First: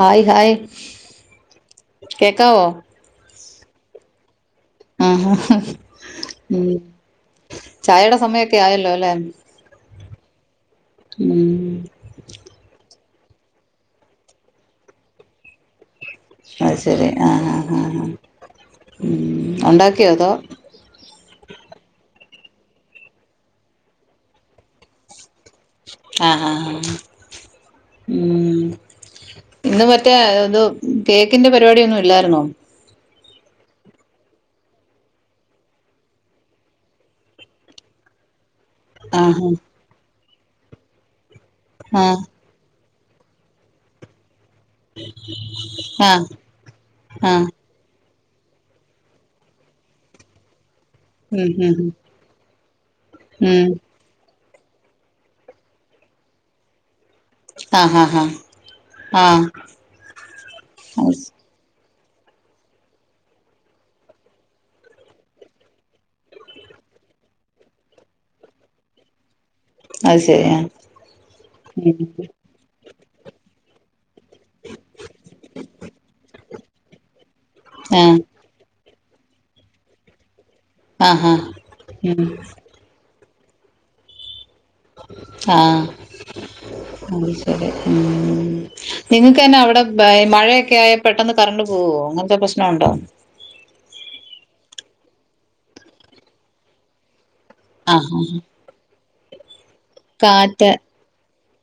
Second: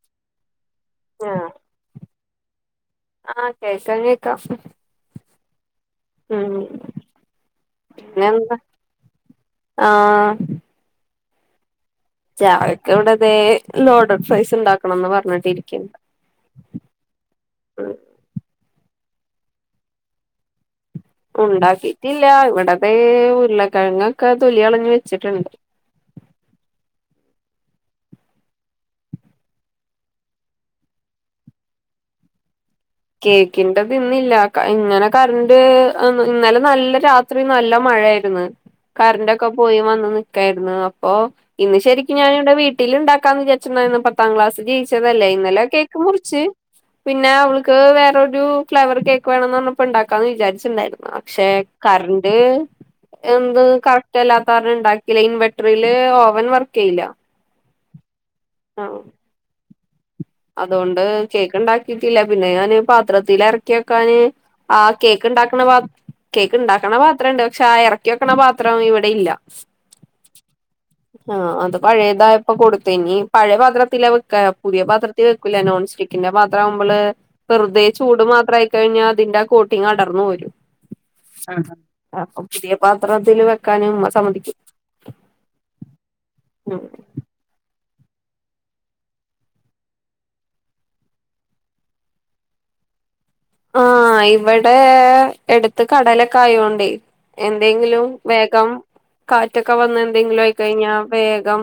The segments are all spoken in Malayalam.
ഹായ് ഹായ് ആഹ് കേൾക്കാ വോ ആഹ് കേൾക്കാം കേൾക്കാ ആഹ ആ ഉ ചായയുടെ പിന്നെന്താ സമയൊക്കെ ആയല്ലോ അല്ലെ ആഹ് ഉം ചായക്ക് ഇവിടതേ ലോഡഡ് ഫ്രൈസ് ഉണ്ടാക്കണംന്ന് പറഞ്ഞിട്ടിരിക്കണ്ട് അത് ശരി ആ ഹ ഹ ഹ ഉണ്ടാക്കിയോ അതോ ഉണ്ടാക്കിട്ടില്ല ഇവിടത്തെ ഉരുളക്കിഴങ്ങൊക്കെ തൊലി കളഞ്ഞ് വെച്ചിട്ടുണ്ട് ആഹ ആ ഹാ ഉം ഇന്ന് മറ്റേ ഇത് കേക്കിന്റെ പരിപാടിയൊന്നും ഇല്ലായിരുന്നോ കേക്കിൻ്റെത് ഇന്നില്ല ഇങ്ങനെ കറൻ്റ് ഇന്നലെ നല്ല രാ ത്രി നല്ല മഴ ആയിരുന്നു കറൻ്റൊക്കെ ആഹ് പോയി വന്ന് നിക്കായിരുന്നു അപ്പൊ ഇന്ന് ശരിക്കും ആഹ് ഞാൻ ഇവിടെ വീട്ടിൽ ട്ടിൽ ഉണ്ടാക്കാന്ന് വിചാരിച്ച് ഇ പത്താം ക്ലാസ് ജയിച്ചതല്ലേ ഇന്നലെ കേക്ക് ആഹ് മുറിച്ച് പിന്നെ ആഹ് അവ ക്ക് വേറൊരു ഫ്ലവർ കേക്ക് വേണംന്ന് പറഞ്ഞപ്പോ ഉണ്ടാക്കാന്ന് വിചാരിച്ചുണ്ടായിരുന്നു ഉം പക്ഷെ ഉം കറന്റ് എന്ത് ഉം ല്ലാത്തവരു ഉണ്ടാക്കില്ല ഇൻവെർട്ടറില് ഓവൻ വർക്ക് ചെയ്യില്ല ആഹ് ഹാ ഹാ ആ ആഹ് അതുകൊണ്ട് ആഹ് കേക്ക് ഉണ്ടാക്കിട്ടില്ല പിന്നെ ഞാന് പാത്രത്തി ഇറക്കി വക്കാന് ആ കേക്ക് ഉണ്ടാക്കണ പാ കേക്ക് ഉണ്ടാക്കണ പാത്രം ഉണ്ട് പക്ഷെ ആ ഇറക്കി വെക്കണ പാത്രം ഇവിടെ ഇല്ല അത് ശരി ആഹ് ആഹ അത് ഉം പഴയതാ ഇപ്പൊ കൊട്ത്ത് ഇനി പഴയ പാത്രത്തിലാ വെക്ക പുതിയ പാത്രത്തിൽ വെക്കൂല നോൺ സ്റ്റിക്കിന്റെ പാത്ര മ്മള്. വെറുതെ ആഹ് ചൂട് മാത്രമായിക്കഴിഞ്ഞാ അതിന്റെ ആ കോട്ടിങ് അടർന്നു പോരും. ആഹ് ഉം അപ്പൊ പുതിയ പാത്രത്തില് വെക്കാനുംമ്മ സമ്മതിക്കോ. ആഹ്, അഹ് ശെരി. നിങ്ങക്കെന്ന അവിടെ വെ മഴയൊക്കെ ആയ പെട്ടെന്ന് കറണ്ട് പോവോ അങ്ങനത്തെ പ്രശ്നൊണ്ടോ. ആഹ് ഇവിടെ എടുത്ത് കടലൊക്കെ ആയോണ്ടേ. എന്തെങ്കിലും ആഹ് ആഹ്. വേഗം കാറ്റൊക്കെ വന്ന് എന്തെങ്കിലും കാറ്റ് ആയിക്കഴിഞ്ഞാ വേഗം.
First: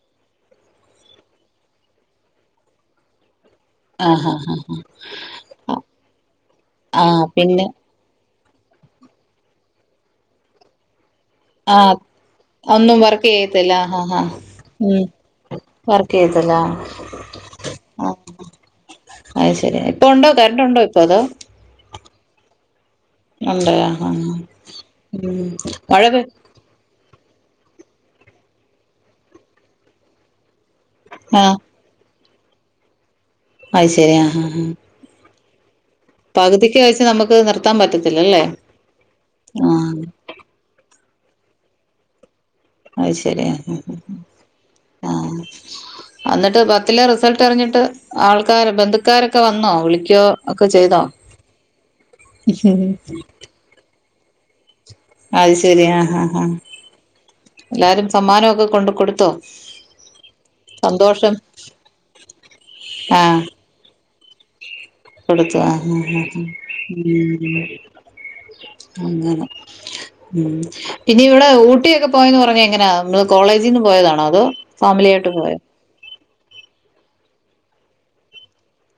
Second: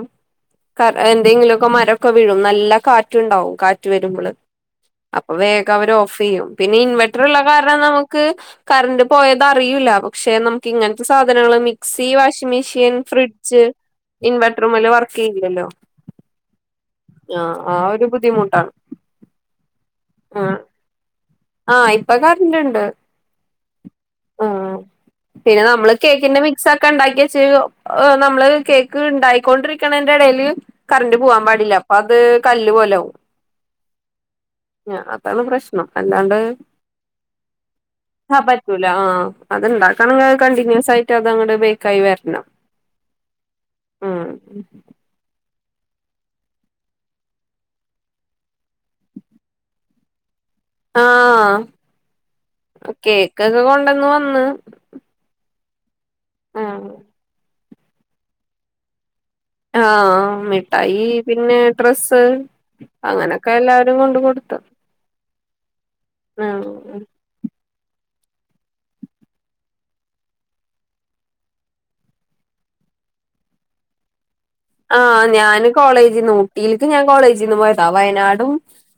കാ എന്തെങ്കിലൊക്കെ മരൊക്കെ വീഴും നല്ല കാറ്റുണ്ടാവും കാ റ്റ് ആഹ് വരുമ്പള് ആഹ് ആഹ് അപ്പൊ വേഗം ആഹ്. അവര് ഓഫ് ചെയ്യും. ആഹ് ഇൻവെർട്ടറുള്ള പിന്നെ കാരണം നമുക്ക് കറണ്ട്പോയത് അറിയൂല്ല പക്ഷെ നമുക്ക് ഇങ്ങന ത്തെ സാധനങ്ങള് ആഹ് മിക്സി, വാഷിംഗ് മെഷീൻ, ഒന്നും വർക്ക് ഫ്രിഡ്ജ് ചെയ്യത്തില്ല. ഇൻവെട്ടറൂമ്മല് വർക്കീയ്യൂലല്ലോ. വർക്കെയ്യത്തില്ലാ ആഹ്. ആഹ് ആ ഒരു ബുദ്ധിമുട്ടാണ്. അഹ് ശെരി ഇപ്പ ഉണ്ടോ ആഹ് കറണ്ട് ഉണ്ടോ ഇപ്പ അതോ. ആഹ് ഇപ്പൊ കറന്റ്ണ്ട്. ഉണ്ടോ ആഹ് ഉം മഴപെ സൊക്കെ ണ്ടാക്കെച്ച് നമ്മള് കേക്ക് ണ്ടാക്കിക്കൊണ്ടിരിക്കണേന്റെ എടേല്. കറന്റ് പൂവാം ആഹ് പാടില്ല അപ്പത് കല്ല് പോലാവും. അഹ് ശെരി ആഹ് ആഹ് ആഹ് അതാണ് പ്രശ്നം. അല്ലാണ്ട് പകുതിക്ക് വെച്ച് നമുക്ക് നിർത്താൻ ഹാ പറ്റത്തില്ലല്ലേ? പറ്റൂല ആഹ് അത്ണ്ടാക്ക ആഹ് ക്കാണെങ്കി അത് കണ്ടിന്യൂസായിട്ട് അത് അങ്ങട് ബേക്കായി വെര്നം. അഹ് ശെരി ആഹ്. അന്നിട്ട് പത്തിലെ റിസൾട്ടറിഞ്ഞിട്ട് ആൾക്കാര് ബന്ധുക്കാരൊക്കെ വന്നോ വിളിക്കോ. ഒക്കെ ചെയ്തോ. ആഹ് കേ ക്കൊക്കെ കൊണ്ടന്ന് വന്ന്. അഹ് ശെരി ആ ഹാ ഹാ ആഹ് എല്ലാരും സമ്മാനൊക്കെ കൊണ്ട് കൊടുത്തോ. ആഹ് മിഠായി സന്തോഷം പിന്നെ ഡ്രസ്സ്. അങ്ങനൊക്കെ എല്ലാരും കൊണ്ട് കൊടുത്ത്‌. കൊടുത്താ ഉം, ഉം, ഹും അങ്ങനെ. ഉം പിന്നെ ഇവിടെ ഊട്ടിയൊക്കെ പോയെന്ന് പറഞ്ഞെങ്ങനാ ങ്ങള് കോളേജീന്ന് പോയതാണോ അതോ. ഫാമിലി ആഹ് ആയിട്ട് പോയോ ഞാന് കോളേജിന്ന് ഊട്ടീൽക്ക് ഞാൻ കോളേജിന്ന് പോയതാ വയനാടും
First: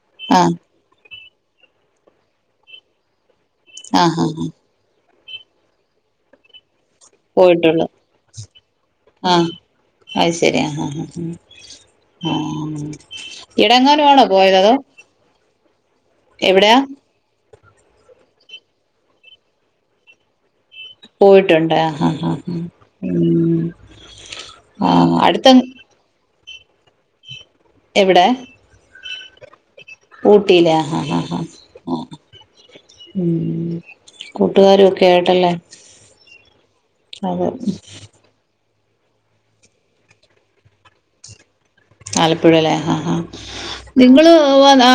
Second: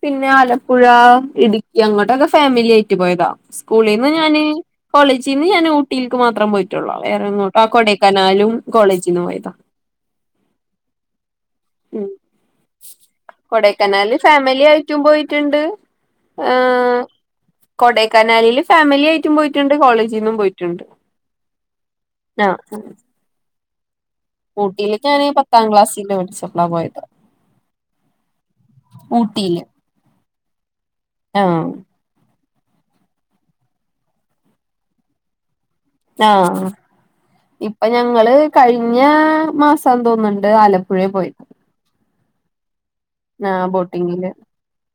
പിന്നെ ആ ആലപു പുഴാ ഇടുക്കി അങ്ങോട്ടൊക്കെ ഫാമിലി ആയിറ്റ് പോയതാ ആ സ്കൂളീന്ന് ഹാ ഞാന്. ഹാ കോളേജീന്ന് ഞാന് ഊട്ടീൽക്ക് മാത്രം പോയിട്ടൊള്ളൂ വേറെങ്ങോട്ടും ആഹ് പോയിട്ടുള്ളു കൊടേക്കനാലും കോളേജീന്ന് പോയതാ. അഹ് ശെരി ആഹ്, ഹ, ഉം ഹാ ഇടെങ്ങാനു ആണോ പോയത് അതോ. പോയിറ്റ്ണ്ട്. എവിടാ. കൊടേക്കനാലിൽ ഫാമിലി ആയിട്ടും പോയിറ്റ്ണ്ട് കോളേജിന്നും പോയി. പോയിട്ടുണ്ടാ ആഹ്, ആഹ് ഉം. ആ ഊട്ടീൽക്ക് ഞാന് അടുത്ത പത്താം ക്ലാസ്സീന് പഠിച്ചപ്പളാ പോയത്. എവിടെ. ഊട്ടീല്. ഊട്ടീലാ ആഹ് ആഹ്. ഉം കൂട്ടുകാരൊക്കെ ആയിട്ടല്ലേ. ആഹ് അതെ ഇപ്പൊ ഞങ്ങള്. കഴിഞ്ഞാ മാസാന്ന് തോന്നുന്നുണ്ട് ആലപ്പുഴപോയി. ആലപ്പുഴല്ലേ ഹാ, ഹാ. ആഹ് ബോട്ടിങ്ങില്. പൂവാനാ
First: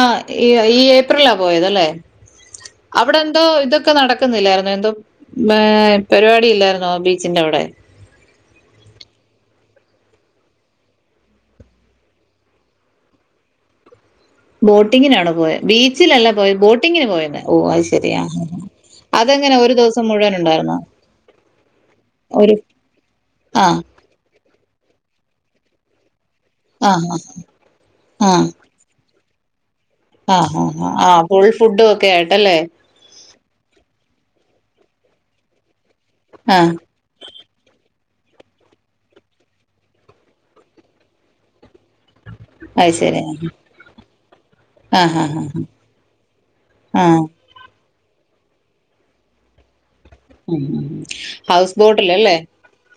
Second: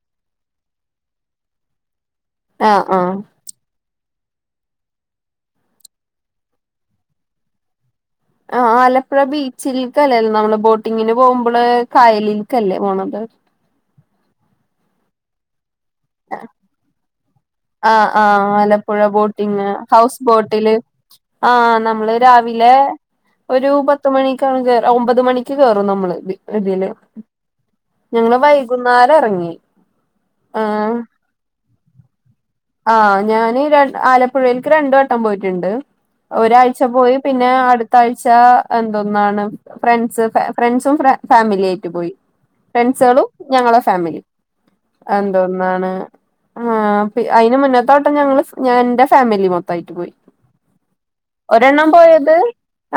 ഈ ഏപ്രിലാ പോയതല്ലെ ആഹ് ആഹ് അവിടെന്തോ ഇതൊ ക്കെ നടക്കുന്നില്ലായിരുന്നോ ഹ് എന്തോ പരിപാടി ഇല്ലായിരുന്നോ ബീച്ചിന്റെവടെ. ആഹ് ആലപ്പുഴ ബീച്ചിൽക്കല്ലേലൊ നമ്മള് ബോട്ടിങ്ങിന് പോകുമ്പള് കായലിൽക്കല്ലേ പോണത് ബോട്ടിങ്ങിനാണോ പോയത് ബീച്ചിലല്ല പോയത് ബോട്ടിങ്ങിന് പോയത് ഓ അയ് ശ അഹ് ആഹ് ആലപ്പുഴ ബോട്ടിങ് ദിവസം ഹൗസ് മുഴുവൻ ബോട്ടില് ഉണ്ടായിരുന്നോ ആഹ് നമ്മള് ഒരു രാവിലെ ആ ഒരു പത്ത് മണിക്കാണ് കേറാ ഒമ്പത് മണിയ്ക്ക് കേറും നമ്മള് ഇതില്. ആ ആ ആ പിന്നെ വൈകുന്നേരം ഒറങ്ങി. ആഹ് അഹ് ആഹ് ആഹ് ഫുൾ ഫുഡൊക്കെ ആയിട്ടല്ലെ. ആഹ് ഞാന് രൺ ആലപ്പുഴൽക്ക് രണ്ട് വട്ടം പോയിട്ട്ണ്ട്. ആഹ് ഒരാഴ്ച പോയി പിന്നെ അട്ത്ത ആഴ്ച എന്തൊന്നാണ് ഫ്രണ്ട്സ് ഫെ ഫ്രണ്ട്സും ഫ്രെ ഫാമിലിയായിട്ട് പോയി. അത് ശരി ഫ്രണ്ട്സേളും ആഹ് ഞങ്ങളെ ഫാമിലിം. ആഹ് ആഹ് എന്തോന്നാണ് ആഹ് അയ്ന് മുന്നത്തെ വട്ടം ഞങ്ങള് ഫ് ഞാൻന്റെ ഫാമിലി മൊത്തായിട്ട് പോയി. ഉം ഉം ഉം. ഹൗസ് ഒരെണ്ണം പോയത് ബോട്ടിലല്ലേ?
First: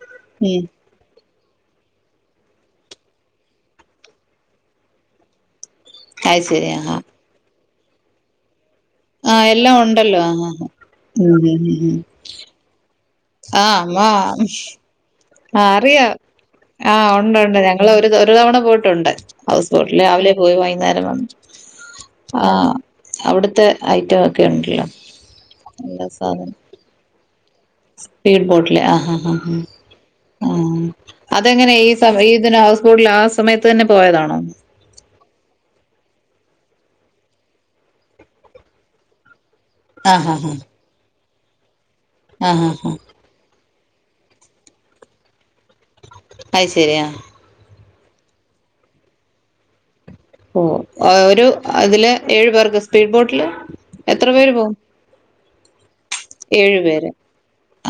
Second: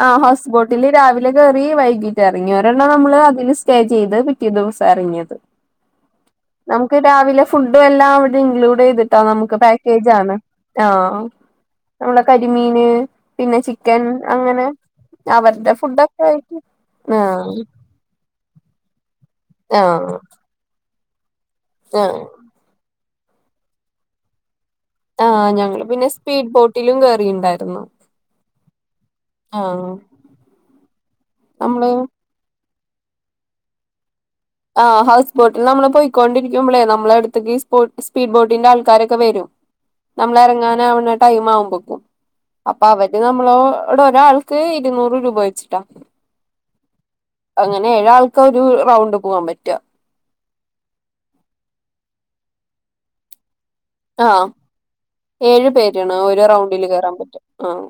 ആഹ് ഹൗസ് ഉം ബോട്ടില്. രാവിലെ കേറി വൈകീട്ട് എറങ്ങി. ഒരെണ്ണം നമ്മള് അതില് സ്റ്റേ ചെയ്ത് പിറ്റേ ദിവസാ എറങ്ങിയത്. അത് ശരി ആഹ് നമുക്ക് രാവിലെ ഫുഡും എല്ലാം അവിടെ ഇൻക്ലൂഡെയ്‌ത് ട്ടാ ആഹ് നമുക്ക് എല്ലാം ഉണ്ടല്ലോ പാക്കേജാണ്. ആഹ് ആഹ് ഉം ഉം ഉം ഉം നമ്മളെ കരിമീന് പിന്നെ ആഹ് അമ്മ ചിക്കൻ അങ്ങനെ ആഹ് അവര്ടെ അറിയാം ഫുഡൊക്കെ ആയിട്ട് ഉണ്ട് ആഹ് ഉണ്ട് ഞങ്ങള് ഒര് ഒരു തവണ പോയിട്ടൊണ്ട് ഹൗസ് ബോട്ടില്. രാവിലെ പോവും വൈന്നേരം വന്ന്. ഓഹ് ഓഹ് ആഹ് അവിട്ത്തെ ഐറ്റം ഒക്കെ ണ്ടല്ലൊ. ആഹ് ഞങ്ങള് പിന്നെ സ്പീഡ് ബോട്ടിലും കേറീണ്ടായിര്ന്നു. സ്പീഡ് ബോട്ട്ല് ആഹ് ആഹ് ആഹ് ആഹ് ആഹ് അതെങ്ങനേയ് ഈ നമ്മള് സമ ഈതിന് ഹൗസ് ബോട്ട്ല് ആ സമയത്ത് തന്നെ പോയതാണൊ? ആഹ് ഹൗസ് ബോട്ട്ൽ. നമ്മള് പോയിക്കോണ്ടിരിക്കുമ്പളെ നമ്മളെ അട്ത്ത്ക്കീസ്പോ സ്പീഡ് ബോട്ടിന്റെ ആൾക്കാരൊക്കെ വരും. ആഹ് ഹാ നമ്മള് ഹാ എറങ്ങാനാവണ ടൈ മാവുമ്പക്കും. ആഹ് അപ്പ ഹാ അവര് ര് നമ്മളോടൊരാൾക്ക് ഇരുന്നൂറ് രൂപ വെച്ചിട്ടാ. അയ് ശരി അഹ് അങ്ങനെ ഏഴാൾക്കൊരു റൗണ്ട് പോവാം പറ്റാ. ഓഹ്. ഏഹ് ഒരു അതില് ഏഴു പേർക്ക്. സ്പീഡ് ബോട്ട്ല് എത്ര പേര് പോവും? ഏഴ് പേരാണ് ഓരോ ഏഴു റൗണ്ട്ല് പേര് കേറാം പറ്റാ ആഹ്.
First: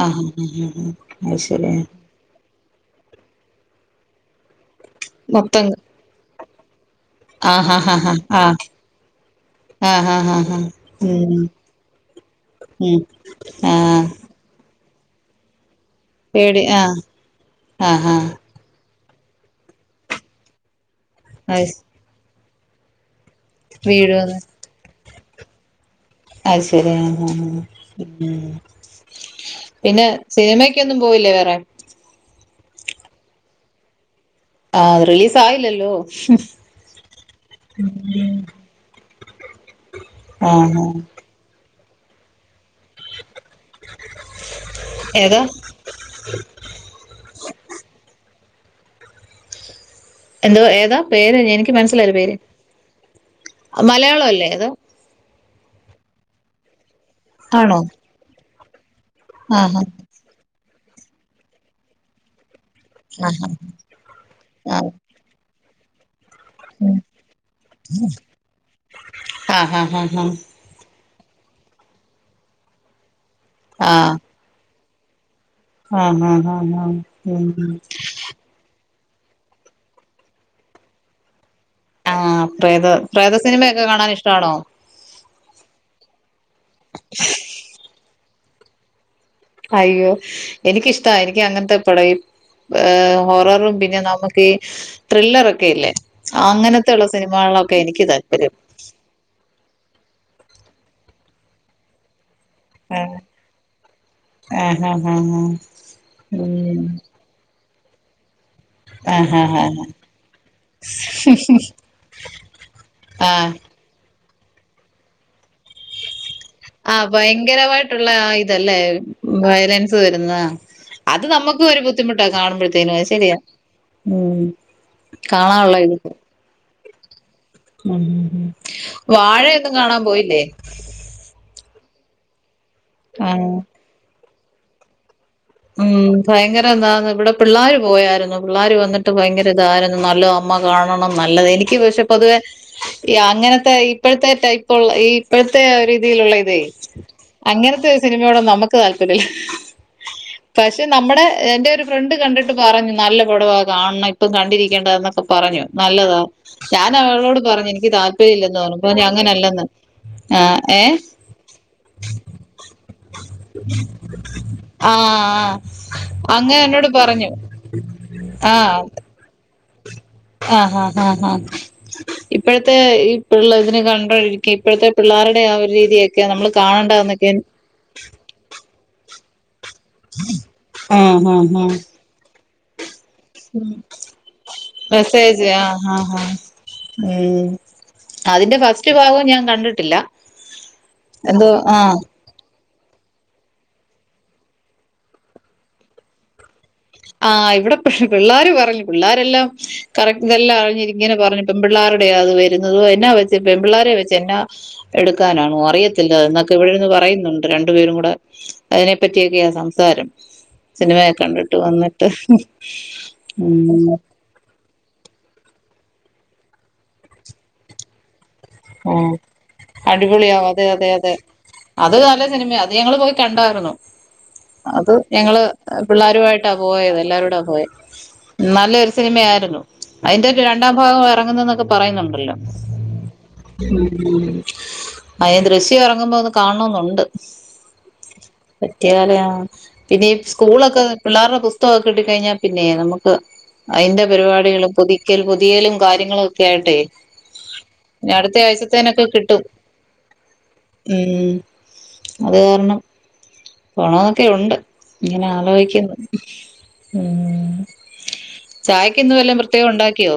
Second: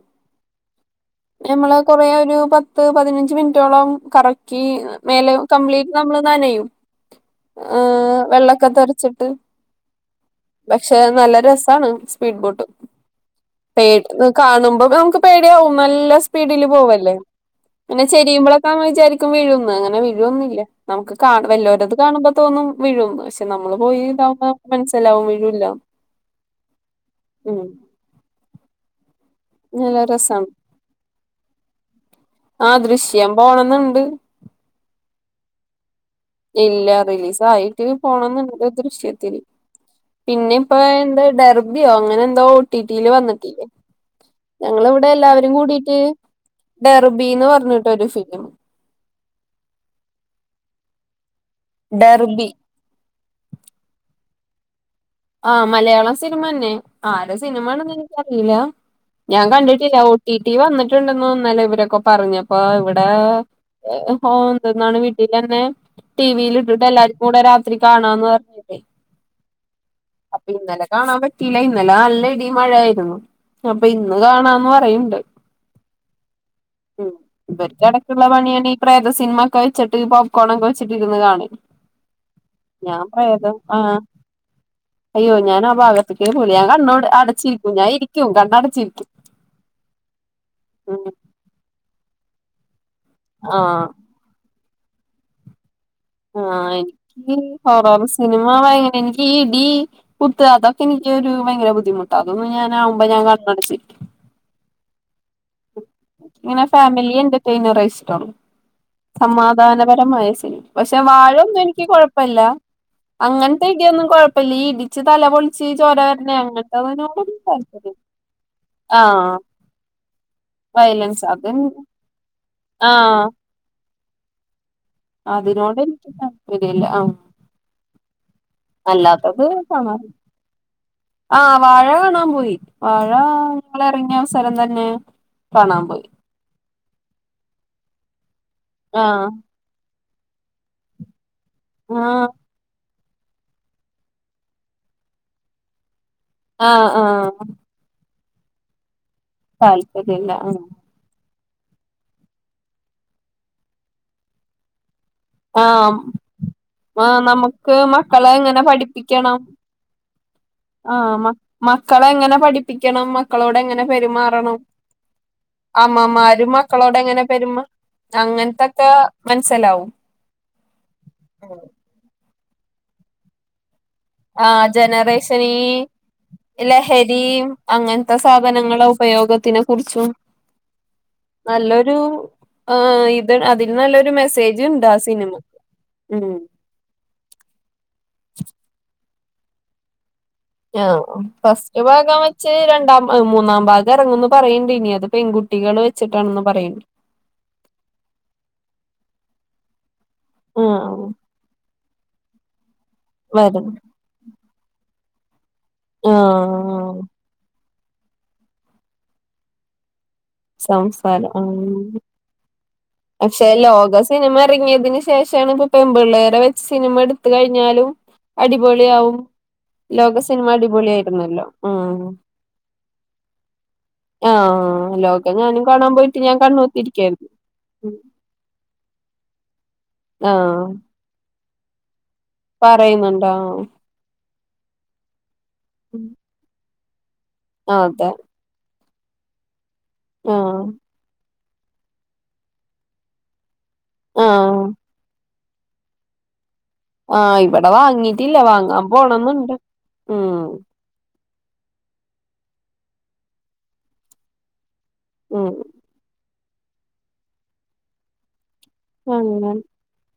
അത് ശരി പിന്നെമ്മള് കുറേ ഒരു പ പത്ത്, പതിനഞ്ച് മിൻറ്റോളം കറക്കി മേലെ മൊത്തം കംപ്ലീറ്റ് നമ്മള് നനയും. ആഹ് ആഹ് ആഹ് ഏഹ് വെള്ളൊക്കെ ആഹ് തെർച്ചിട്ട്. ആഹ് ആഹ് ആഹ് ആഹ് പക്ഷെ നല്ല ഉം രസാണ് സ്പീഡ് ബോട്ട്. ഉം പേടി ആഹ് കാണുമ്പം നമുക്ക് പേടിയാവും. നല്ല പേടി സ്പീഡ്ല് ആഹ് പോവല്ലെ. പിന്നെ ആഹ് ആഹ് ചെരിയുമ്പളൊ നമ്മള് വിചാരിക്കും വീഴൂന്ന് പ്പൊ പ്പൊ അങ്ങനെ ചെരിക്കുമ്പ വീഴൊ ന്ന്. അങ്ങനെ വീഴൊന്ന്ല്ല. നമുക്ക് കാ അത് വല്ലോര്ടത് കാണുമ്പൊ തോന്നും വിഴൂന്ന്. പക്ഷെ പ്പം നമ്മള് പോയി വീഴുവെന്ന് താവ്മ്പം മൻസ്സിലാവും വീഴൂല്ലാന്ന്. അയ് ശരി ആഹ് അഹ് അഹ്. പിന്നേ? നല്ല പിന്നെ രസാണ് സിനിമെക്കൊന്നും പോവില്ലെ വേറെ. ആഹ് ദൃശ്യം പോണംന്ന്ണ്ട്. ആഹ്. റിലീസായില്ലല്ലോ? ഇല്ല റിലീസായിട്ട് പോണംന്ന്ണ്ട് ദൃശ്യത്തിന്. പിന്നെ പ്പോ ആഹ് ന്താ ഡർഭിയൊ അങ്ങനെ എന്തോ ടി ടി ല് വന്നിട്ടില്ലെ. ഞങ്ങള് വ്ടെ ഏതാ എല്ലാവരും കൂടിട്ട് ഡെർബീന്ന് പർഞ്ഞിട്ടൊര് ഫിലിമ് എന്തൊ ഏതാ പേര് എനിക്ക് മൻസ്സിലായില്ല പേര്. ഡെർബി മലയാളം അല്ലെ അതൊ? ആഹ് മലയാളം സിനിമന്നെ. ആരെ ആണോ സിനിമാണെന്ന് എനിയ്ക്കറീലാ. ഞാൻ ആ ഹാ കണ്ടിട്ടില്ല. ഒ ടി ടി വന്ന്ട്ടുണ്ടെന്ന് ഇന്നലെ ഇവരൊക്കെ പറഞ്ഞപ്പോ ഇവടാ ആ ഹാ ഹോ ആ എന്തെന്നാണ് വി വീട്ടിലെന്നെ ടീ വില് ഇട്ടിട്ട് ഉം. എല്ലാർക്കൂടെ രാത്രി കാണാന്ന് പർഞ്ഞിട്ടെ ആഹ് ഹ ഹ ഇന്നലെ കാണാൻ പറ്റിയില്ല ഇന്നലെ നല്ല ഇടിയും മഴയായിരുന്നു അപ്പൊയിന്ന് കാണാന്ന് പറയ്ണ്ട് ആഹ് ഹഹ് ആഹ് ഹഹ് ഉം ള്ള പണിയാണെ ഈ പ്രേത സിനമക്കെ വെച്ചിട്ട് പോപ്കോണൊക്കെ വെച്ചട്ടിരുന്ന് കാണല് ആഹ് പ്രേത ഞാൻ പ്രേത പ്രേതം സിനിമയൊക്കെ ആഹ് കാണാനിഷ്ടവാണോ? അയ്യോ ഞാനാ ഭാഗത്ത്ക്കേ പോവില്ല ഞാൻ കണ്ണടച്ചിരിക്കും ഞാ ഇരിക്കും കണ്ണടച്ചിരിക്കും അയ്യോ ഉം എനിക്കിഷ്ടാ എനിക്ക് അങ്ങനത്തെ പടം ഹൊററും, ആഹ് പിന്നെ നമു ക്ക് ത്രില്ലറൊക്കെയില്ലേ? ങ്ങാ, എനിക്ക് ഈ ഹൊററ് സിനിമ താല്പര്യം ഭയങ്കര ഇൻക്കീ ഇടി, കുത്ത്, അതൊക്കെ എനിക്ക് ഒരു ഭയങ്കര ബുദ്ധിമുട്ടാ അതൊന്നും ഞാനാവുമ്പോ ഞാ കണ്ണടച്ചിരിക്കും ആഹ് ആഹ് ആഹ് ആ ഇങ്ങനെ ഉം. ഫാമിലി എന്റർടൈനറേയിഷ്ടൊള്ളു ആ ഹാ ഹാ ഹാ സമാധാനപരമായ സിനിമ പക്ഷെ വാഴൊന്നും എനിക്ക് കൊഴപ്പല്ല ആ അങ്ങനത്തെ ഇടിയൊന്നും കൊഴപ്പല്ല ഈ ഇടിച്ച് തല പൊളി ആ താല്പര്യല്ല ഭയങ്കരവായിട്ടുള്ള ആ ഇതല്ലേ? ആഹ് വയലൻസ് വരുന്ന അത് നമ്മക്കും ഒരു ബുദ്ധിമുട്ടാ കാണുമ്പഴത്തേനും ആഹ് അത്ശരിയാ ഉം കാണാനുള്ള ഇത് അതിനോടെനിക്ക് താൽപര്യല്ല ആഹ് ഉം ഉം അല്ലാത്തത് വാഴയൊന്നും കാണാൻ കാണാറുണ്ട് പോയില്ലേ? ആഹ് വാഴ കാണാം പോയി വാഴ ആഹ് ഞ്ഞങ്ങളെറങ്ങിയ അവസരം തന്നെ കാണാൻ പോയി ഉം ഭയങ്കരെതാന്ന് ഇവടെ പിള്ളേര് പോയാരുന്നു പിള്ളേര് വന്നിട്ട് ആഹ് ഭയങ്കരെതാ യിരുന്നു നല്ലതാ അമ്മ കാണണം നല്ലത് എനിക്ക് പക്ഷെ ആഹ് പൊതുവെ അങ്ങനത്തെ ഇപ്പഴത്തെ ടൈപ്പൊളള ഈ ഇപ്പഴത്തെ രീതിയിലുള്ളയിതേ ആഹ് ആഹ് അങ്ങനത്തെ സിനിമയോടൊന്നും നമ്മക്ക് താൽപര്യല്ല താൽപര്യല്ല ഉം പക്ഷേ നമ്മടെ എന്റെയൊരു ഫ്രണ്ട് കണ്ടിട്ട് പറഞ്ഞു നല്ല പടവാ കാണണം ഇപ്പം കണ്ടിരിക്കേണ്ടതായെന്നൊക്കെ പറ പറഞ്ഞു ആഹ് നല്ലതാ ആഹ് ഞാനവളോട് പറഞ്ഞു നമുക്ക് എനിക്ക് മക്കളെ താല്പര്യംയില്ലെന്ന് എങ്ങനെ പറഞ്ഞു അപ്പർഞ്ഞു പഠിപ്പിക്കണം അങ്ങനല്ലെന്ന് ആഹ് എ ആഹ് മക്ക മക്കളെങ്ങനെ പഠിപ്പിക്കണം, മക്കളോടെങ്ങനെ പെരുമാറണം ആഹ് അമ്മമാര് മക്കളോടെങ്ങനെ പെരുമ അങ്ങനത്തൊക്കെ മനസ്സിലാവും ആഹ് ആഹ് ആ ഹാ ഇപ്പഴത്തെ ഇപ്പള്ളതിനെ കാ ആഹ് ഇപ്പഴത്തെ ആ ജനറേഷൻ പിള്ളേരുടെ ആ ഒരു ഈ രീതിയൊക്കെ നമ്മള് കാണേണ്ടതായെന്നൊക്കെയ എ അങ്ങൻത്തെ സാധനങ്ങളുടെ ഉപയോഗത്തിനെ കുറിച്ചും ആഹ് ആഹ് നല്ലൊരു ആ ഇത് അതിൽ നല്ലൊരു മെസ്സേജ്ണ്ട് ആ സിനിമക്ക് ആഹ് ആഹ് ഹാ ഉം അതിന്റെ ഫസ്റ്റ് ഭാഗവും ഞാൻ കണ്ടിട്ടില്ല ങ്ങാ എന്തോ ഫസ്റ്റ് ആഹ് ഭാഗം വെ ച്ച് രണ്ടാം ഭാഗം മൂന്നാം ഭാഗം എറങ്ങുന്ന് പറയ്ണ്ടിനി അത് പെൺകുട്ടികളെ വെച്ചിട്ടാണന്ന് പറയ്ണ്ട് ആ് ഇവടെ പി പിള്ളേര് പറഞ്ഞു പിള്ളേരെല്ലാം കറക്റ്റ്നെല്ലാം ആഹ് അറിഞ്ഞിയിങ്ങനെ പറഞ്ഞു പെം പിള്ളേരുടെയാ അത് വരുന്നത് എന്നാ വെച്ച് പെം വരും പിള്ളോരെ വെച്ച് യെന്നാ എടുക്കാനാണോ അറിയത്തില്ല എന്നൊക്കെ ഇവിടെയിരുന്ന് ആഹ് പറയുന്നുണ്ട് രണ്ടു പേരും കൂടെ അതിനെ പറ്റിയൊക്കെയാ സംസാരം സിനിമയൊക്കെ സംസാരം കണ്ടിട്ട് ആഹ് [inaudible] പക്ഷെ ഉം. ലോക സിനിമ ഇറങ്ങിയതിനന് ശേഷമാണ് ഇപ്പൊ പെൺമ്പിള്ളേരെ വെച്ച് സിനിമ എടുത്ത കഴിഞ്ഞാലും അടിപൊളി ആ ആവും അടിപൊളിയാവും അതെ അതെ അതെ അത് ഉം നല്ല സിനിമയ അത് ഞങ്ങള് പോയി കണ്ടായിരുന്നു അത് ആഹ് ലോക ഞങ്ങള് ഞാനും കാണാൻ പോയിട്ട് ഞാൻ പിള്ളാരുമായിട്ടാ പോയത് കണ്ണൂത്തിരിക്കായിരുന്നു എല്ലാരും ഉം നല്ലൊരു സിനിമയായിരുന്നു അതിന്റെ ആഹ് രണ്ടാം ഭാഗം ഇറങ്ങുന്നൊക്കെ പറയുന്നുണ്ടല്ലോ പറയുന്നുണ്ടോ. ആഹ് അയ്ന് ദൃശ്യം ഇറങ്ങുമ്പോ ഒന്ന് കാണണോന്നുണ്ട്. ആഹ് അതെ പറ്റിയാല ആഹ് പിന്നെ ആഹ് സ്കൂളൊക്കെ പിള്ളേരു പുസ്ത തൊക്കെ കിട്ടി കഴിഞ്ഞാൽ പിന്നെ നമുക്ക് അതിന്റെ ആഹ് പരിപാടികളും ക്കലും പൊതിയലും കാര്യങ്ങളൊക്കെ ആയിട്ട് ആഹ് ഇവിടെ വാങ്ങിട്ടില്ല വാങ്ങാൻ കിട്ടും പോണംന്നുണ്ട്. ഉം, അത് കാരണം. പോണന്നൊക്കെ ഉണ്ട് ഇങ്ങനെ ഉം ആലോയികുന്നു ഉം ചായക്കന്ന വല്ല അങ്ങനെ പ്രത്യേകം ഉണ്ടാക്കിയോ?